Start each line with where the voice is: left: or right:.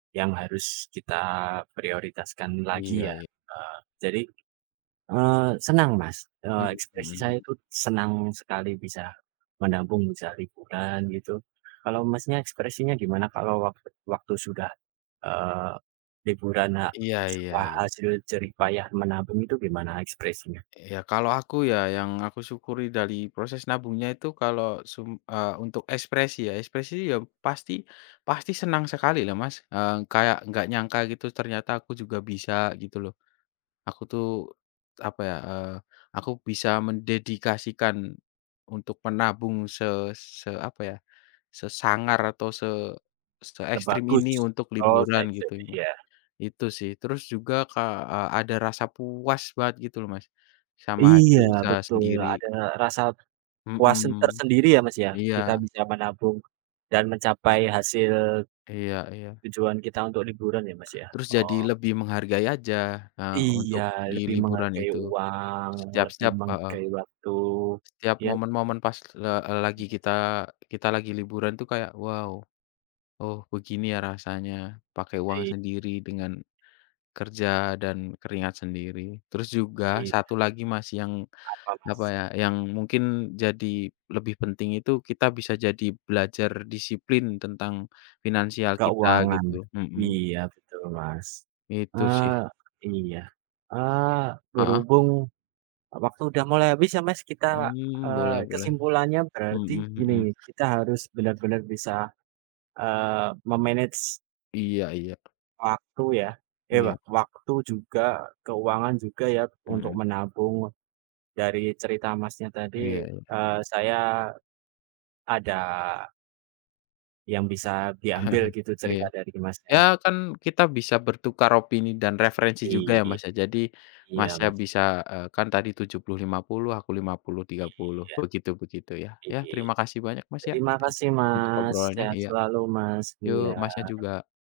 right: Yang harus kita prioritaskan lagi
left: Iya
right: ya.
left: i
right: Eee, jadi, eee, senang Mas,
left: Mhm
right: eee,
left: mhm
right: ekspresi saya
left: mhm.
right: itu senang sekali bisa menabung, bisa liburan gitu. Kalau Masnya ekspresinya gimana kalau wak waktu sudah, eee, liburan, ha
left: Iya iya
right: setelah
left: iya.
right: hasil jerih payah menabung itu gimana ekspresinya?
left: Ya kalau aku ya, yang aku syukuri dari proses nabungnya itu kalau sum eee, untuk ekspresi ya ekspresi ya pasti pasti senang sekali lah Mas. Eee, kayak enggak nyangka gitu ternyata aku juga bisa gitu loh. Aku tuh apa ya, eee, aku bisa mendedikasikan untuk menabung se se apa ya, sesangar atau se
right: Te
left: seekstrem
right: bagus.
left: ini untuk
right: Oh,
left: liburan gitu
right: seekstrem
left: ya Mas.
right: iya.
left: Itu sih. Terus juga ka eee, ada rasa puas banget gitu loh Mas sama
right: Iya,
left: hasil usaha
right: betul.
left: sendiri.
right: Ada rasa puas sen
left: Mhm,
right: tersendiri ya Mas ya, kita
left: iya.
right: bisa menabung dan mencapai hasil
left: Iya iya.
right: tujuan kita untuk liburan ya Mas ya.
left: Terus jadi
right: Oh.
left: lebih menghargai aja, eee,
right: Iya,
left: untuk di
right: lebih
left: liburan
right: menghargai
left: itu.
right: uang, lebih
left: Setiap-setiap heeh.
right: menghargai waktu,
left: Setiap
right: ya.
left: momen-momen pas le eee, lagi kita
right: iya.
left: kita lagi liburan tuh kayak, wow, oh begini ya rasanya pakai uang
right: Iy
left: sendiri dengan kerja dan keringat sendiri. Terus juga
right: Iya.
left: satu lagi Mas yang
right: Apa
left: apa
right: Mas?
left: ya, yang mungkin jadi lebih penting itu kita bisa jadi belajar disiplin tentang finansial kita
right: Keuangan.
left: gitu. Mhm.
right: Iya betul Mas.
left: Itu sih.
right: Eee, iya. Eee,
left: Heeh.
right: berhubung waktu udah mulai habis ya Mas, kita,
left: Hmm, boleh
right: eee,
left: boleh.
right: kesimpulannya berarti
left: Mhm mhm.
right: gini, kita harus benar-benar bisa, eee, me-manage
left: Iya iya.
right: waktu ya eh, wak
left: Iya.
right: waktu juga keuangan juga, ya untuk
left: Mhm.
right: menabung. Dari cerita Masnya tadi,
left: Iya iya.
right: eh, saya ada yang bisa diambil gitu cerita
left: Iya.
right: dari
left: Ya
right: Masnya.
left: kan kita bisa bertukar opini dan referensi juga ya
right: Iya,
left: Mas ya. Jadi
right: iya
left: Masnya
right: Mas.
left: bisa, eee, kan tadi 70, 50, aku 50, 30,
right: Iya.
left: begitu-begitu ya.
right: I
left: Ya terima kasih banyak Mas ya,
right: terima
left: eee,
right: kasih
left: untuk
right: Mas,
left: obrolannya.
right: sehat
left: Iya.
right: selalu Mas, iya.
left: Yuk Masnya juga.